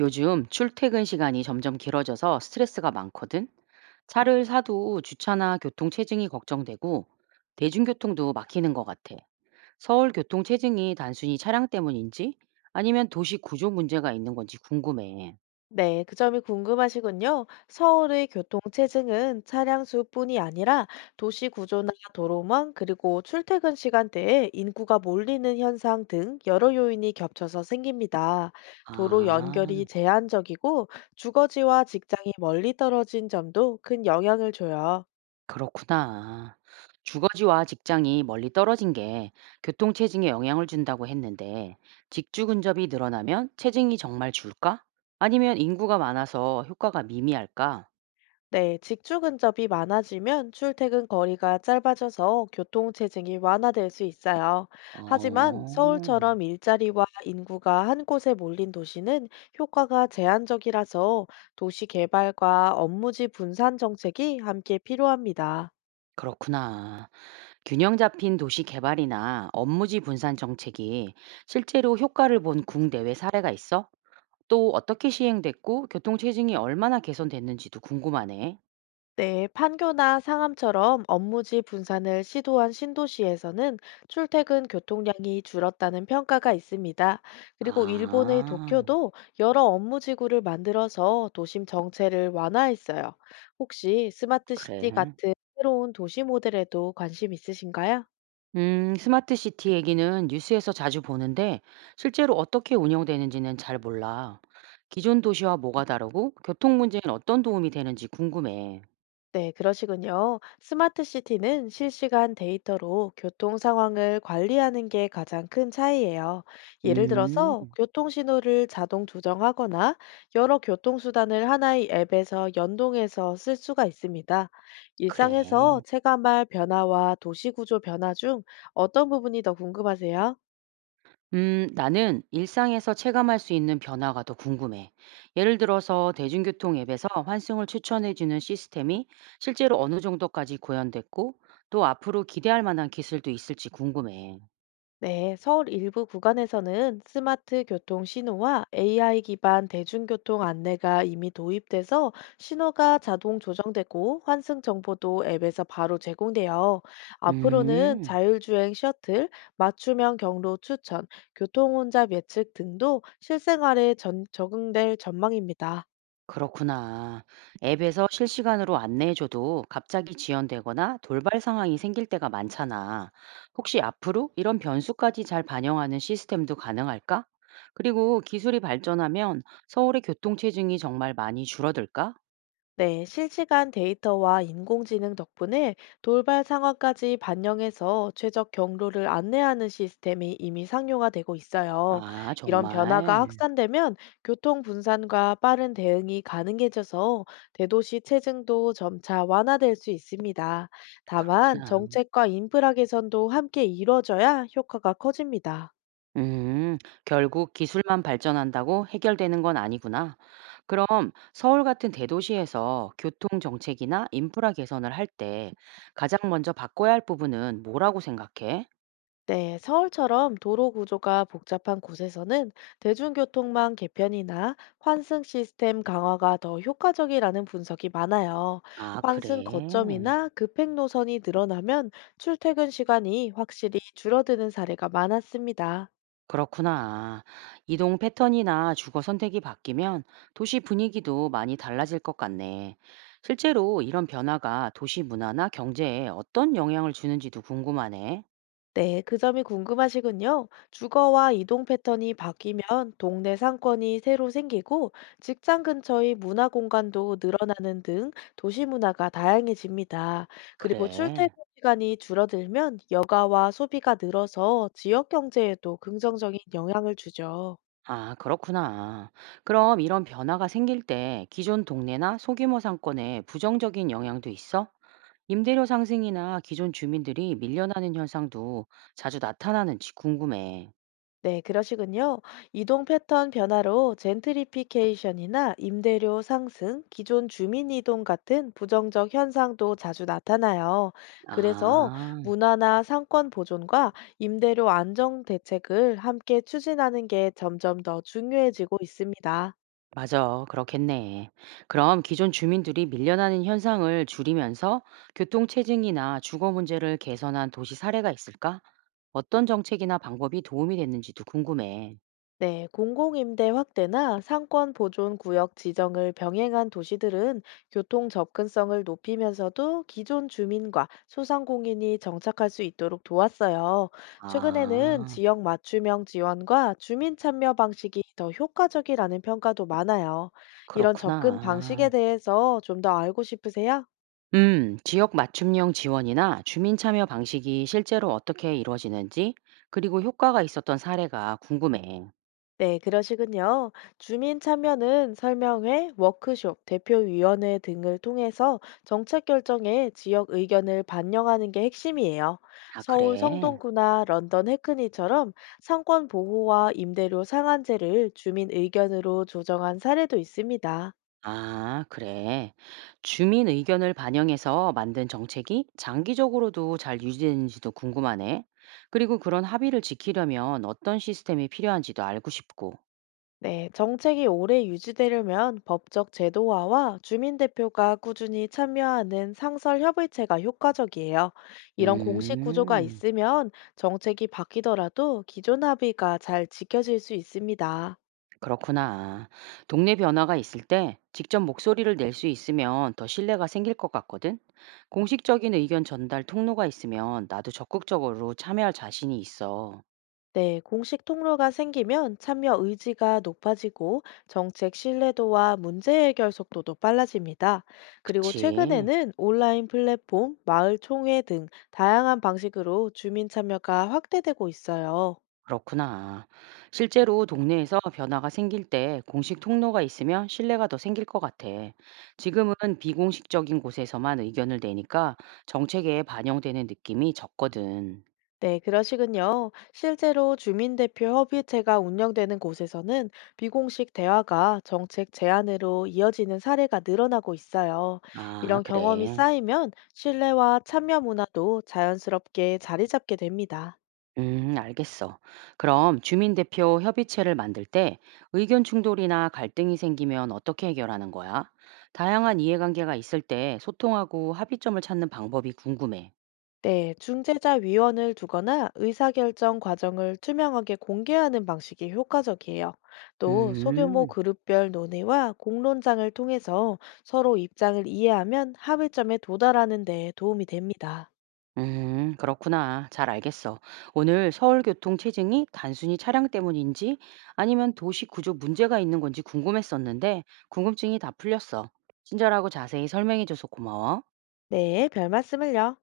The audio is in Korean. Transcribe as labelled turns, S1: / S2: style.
S1: 요즘 출퇴근 시간이 점점 길어져서 스트레스가 많거든. 차를 사도 주차나 교통 체증이 걱정되고 대중교통도 막히는 것 같아. 서울 교통 체증이 단순히 차량 때문인지 아니면 도시 구조 문제가 있는 건지 궁금해.
S2: 네, 그 점이 궁금하시군요. 서울의 교통체증은 차량 수뿐이 아니라 도시 구조나 도로망, 그리고 출퇴근 시간대에 인구가 몰리는 현상 등 여러 요인이 겹쳐서 생깁니다. 도로
S1: 아,
S2: 연결이 제한적이고 주거지와 직장이 멀리 떨어진 점도 큰 영향을 줘요.
S1: 그렇구나. 주거지와 직장이 멀리 떨어진 게 교통 체증에 영향을 준다고 했는데 직주 근접이 늘어나면 체증이 정말 줄까? 아니면 인구가 많아서 효과가 미미할까?
S2: 네, 직주 근접이 많아지면 출퇴근 거리가 짧아져서 교통체증이 완화될 수 있어요. 하지만
S1: 어.
S2: 서울처럼 일자리와 인구가 한 곳에 몰린 도시는 효과가 제한적이라서 도시 개발과 업무지 분산 정책이 함께 필요합니다.
S1: 그렇구나. 균형 잡힌 도시 개발이나 업무지 분산 정책이 실제로 효과를 본 국내외 사례가 있어? 또 어떻게 시행됐고 교통 체증이 얼마나 개선됐는지도 궁금하네.
S2: 네, 판교나 상암처럼 업무지 분산을 시도한 신도시에서는 출퇴근 교통량이 줄었다는 평가가 있습니다. 그리고 일본의
S1: 아,
S2: 도쿄도 여러 업무지구를 만들어서 도심 정체를 완화했어요. 혹시 스마트 시티
S1: 그래.
S2: 같은 새로운 도시 모델에도 관심 있으신가요?
S1: 스마트 시티 얘기는 뉴스에서 자주 보는데 실제로 어떻게 운영되는지는 잘 몰라. 기존 도시와 뭐가 다르고 교통 문제엔 어떤 도움이 되는지 궁금해.
S2: 네, 그러시군요. 스마트 시티는 실시간 데이터로 교통 상황을 관리하는 게 가장 큰 차이예요. 예를
S1: 음,
S2: 들어서 교통 신호를 자동 조정하거나 여러 교통수단을 하나의 앱에서 연동해서 쓸 수가 있습니다. 일상에서
S1: 그래.
S2: 체감할 변화와 도시 구조 변화 중 어떤 부분이 더 궁금하세요?
S1: 나는 일상에서 체감할 수 있는 변화가 더 궁금해. 예를 들어서 대중교통 앱에서 환승을 추천해주는 시스템이 실제로 어느 정도까지 구현됐고, 또 앞으로 기대할 만한 기술도 있을지 궁금해.
S2: 네, 서울 일부 구간에서는 스마트 교통 신호와 AI 기반 대중교통 안내가 이미 도입돼서 신호가 자동 조정되고 환승 정보도 앱에서 바로 제공돼요. 앞으로는
S1: 음.
S2: 자율주행 셔틀, 맞춤형 경로 추천, 교통혼잡 예측 등도 실생활에 적응될 전망입니다.
S1: 그렇구나. 앱에서 실시간으로 안내해줘도 갑자기 지연되거나 돌발 상황이 생길 때가 많잖아. 혹시 앞으로 이런 변수까지 잘 반영하는 시스템도 가능할까? 그리고 기술이 발전하면 서울의 교통체증이 정말 많이 줄어들까?
S2: 네, 실시간 데이터와 인공지능 덕분에 돌발 상황까지 반영해서 최적 경로를 안내하는 시스템이 이미 상용화되고 있어요.
S1: 아,
S2: 이런 변화가
S1: 정말.
S2: 확산되면 교통 분산과 빠른 대응이 가능해져서 대도시 체증도 점차 완화될 수 있습니다. 다만
S1: 그렇구나.
S2: 정책과 인프라 개선도 함께 이뤄져야 효과가 커집니다.
S1: 음, 결국 기술만 발전한다고 해결되는 건 아니구나. 그럼 서울 같은 대도시에서 교통 정책이나 인프라 개선을 할 때 가장 먼저 바꿔야 할 부분은 뭐라고 생각해?
S2: 네, 서울처럼 도로 구조가 복잡한 곳에서는 대중교통망 개편이나 환승 시스템 강화가 더 효과적이라는 분석이 많아요.
S1: 아,
S2: 환승
S1: 그래.
S2: 거점이나 급행 노선이 늘어나면 출퇴근 시간이 확실히 줄어드는 사례가 많았습니다.
S1: 그렇구나. 이동 패턴이나 주거 선택이 바뀌면 도시 분위기도 많이 달라질 것 같네. 실제로 이런 변화가 도시 문화나 경제에 어떤 영향을 주는지도 궁금하네.
S2: 네, 그 점이 궁금하시군요. 주거와 이동 패턴이 바뀌면 동네 상권이 새로 생기고 직장 근처의 문화 공간도 늘어나는 등 도시 문화가 다양해집니다. 그리고
S1: 그래.
S2: 출퇴근 시간이 줄어들면 여가와 소비가 늘어서 지역 경제에도 긍정적인 영향을 주죠.
S1: 아, 그렇구나. 그럼 이런 변화가 생길 때 기존 동네나 소규모 상권에 부정적인 영향도 있어? 임대료 상승이나 기존 주민들이 밀려나는 현상도 자주 나타나는지 궁금해.
S2: 네, 그러시군요. 이동 패턴 변화로 젠트리피케이션이나 임대료 상승, 기존 주민 이동 같은 부정적 현상도 자주 나타나요. 그래서
S1: 아,
S2: 문화나 상권 보존과 임대료 안정 대책을 함께 추진하는 게 점점 더 중요해지고 있습니다.
S1: 맞아. 그렇겠네. 그럼 기존 주민들이 밀려나는 현상을 줄이면서 교통체증이나 주거 문제를 개선한 도시 사례가 있을까? 어떤 정책이나 방법이 도움이 됐는지도 궁금해.
S2: 네, 공공임대 확대나 상권 보존 구역 지정을 병행한 도시들은 교통 접근성을 높이면서도 기존 주민과 소상공인이 정착할 수 있도록 도왔어요. 최근에는
S1: 아,
S2: 지역 맞춤형 지원과 주민 참여 방식이 더 효과적이라는 평가도 많아요. 이런 접근 방식에
S1: 그렇구나.
S2: 대해서 좀 더 알고 싶으세요?
S1: 지역 맞춤형 지원이나 주민 참여 방식이 실제로 어떻게 이루어지는지, 그리고 효과가 있었던 사례가 궁금해.
S2: 네, 그러시군요. 주민 참여는 설명회, 워크숍, 대표위원회 등을 통해서 정책 결정에 지역 의견을 반영하는 게 핵심이에요.
S1: 아,
S2: 서울
S1: 그래?
S2: 성동구나 런던 해크니처럼 상권 보호와 임대료 상한제를 주민 의견으로 조정한 사례도 있습니다.
S1: 아, 그래. 주민 의견을 반영해서 만든 정책이 장기적으로도 잘 유지되는지도 궁금하네. 그리고 그런 합의를 지키려면 어떤 시스템이 필요한지도 알고 싶고.
S2: 네, 정책이 오래 유지되려면 법적 제도화와 주민대표가 꾸준히 참여하는 상설협의체가 효과적이에요. 이런 공식 구조가
S1: 음.
S2: 있으면 정책이 바뀌더라도 기존 합의가 잘 지켜질 수 있습니다.
S1: 그렇구나. 동네 변화가 있을 때 직접 목소리를 낼 수 있으면 더 신뢰가 생길 것 같거든. 공식적인 의견 전달 통로가 있으면 나도 적극적으로 참여할 자신이 있어.
S2: 네, 공식 통로가 생기면 참여 의지가 높아지고 정책 신뢰도와 문제 해결 속도도 빨라집니다. 그리고
S1: 그치.
S2: 최근에는 온라인 플랫폼, 마을 총회 등 다양한 방식으로 주민 참여가 확대되고 있어요.
S1: 그렇구나. 실제로 동네에서 변화가 생길 때 공식 통로가 있으면 신뢰가 더 생길 것 같아. 지금은 비공식적인 곳에서만 의견을 내니까 정책에 반영되는 느낌이 적거든.
S2: 네, 그러시군요. 실제로 주민대표 협의체가 운영되는 곳에서는 비공식 대화가 정책 제안으로 이어지는 사례가 늘어나고 있어요.
S1: 아,
S2: 이런 경험이
S1: 그래.
S2: 쌓이면 신뢰와 참여 문화도 자연스럽게 자리 잡게 됩니다.
S1: 알겠어. 그럼 주민대표 협의체를 만들 때 의견 충돌이나 갈등이 생기면 어떻게 해결하는 거야? 다양한 이해관계가 있을 때 소통하고 합의점을 찾는 방법이 궁금해.
S2: 네, 중재자 위원을 두거나 의사결정 과정을 투명하게 공개하는 방식이 효과적이에요. 또 소규모
S1: 음,
S2: 그룹별 논의와 공론장을 통해서 서로 입장을 이해하면 합의점에 도달하는 데 도움이 됩니다.
S1: 그렇구나. 잘 알겠어. 오늘 서울교통 체증이 단순히 차량 때문인지 아니면 도시 구조 문제가 있는 건지 궁금했었는데 궁금증이 다 풀렸어. 친절하고 자세히 설명해줘서 고마워.
S2: 네, 별 말씀을요.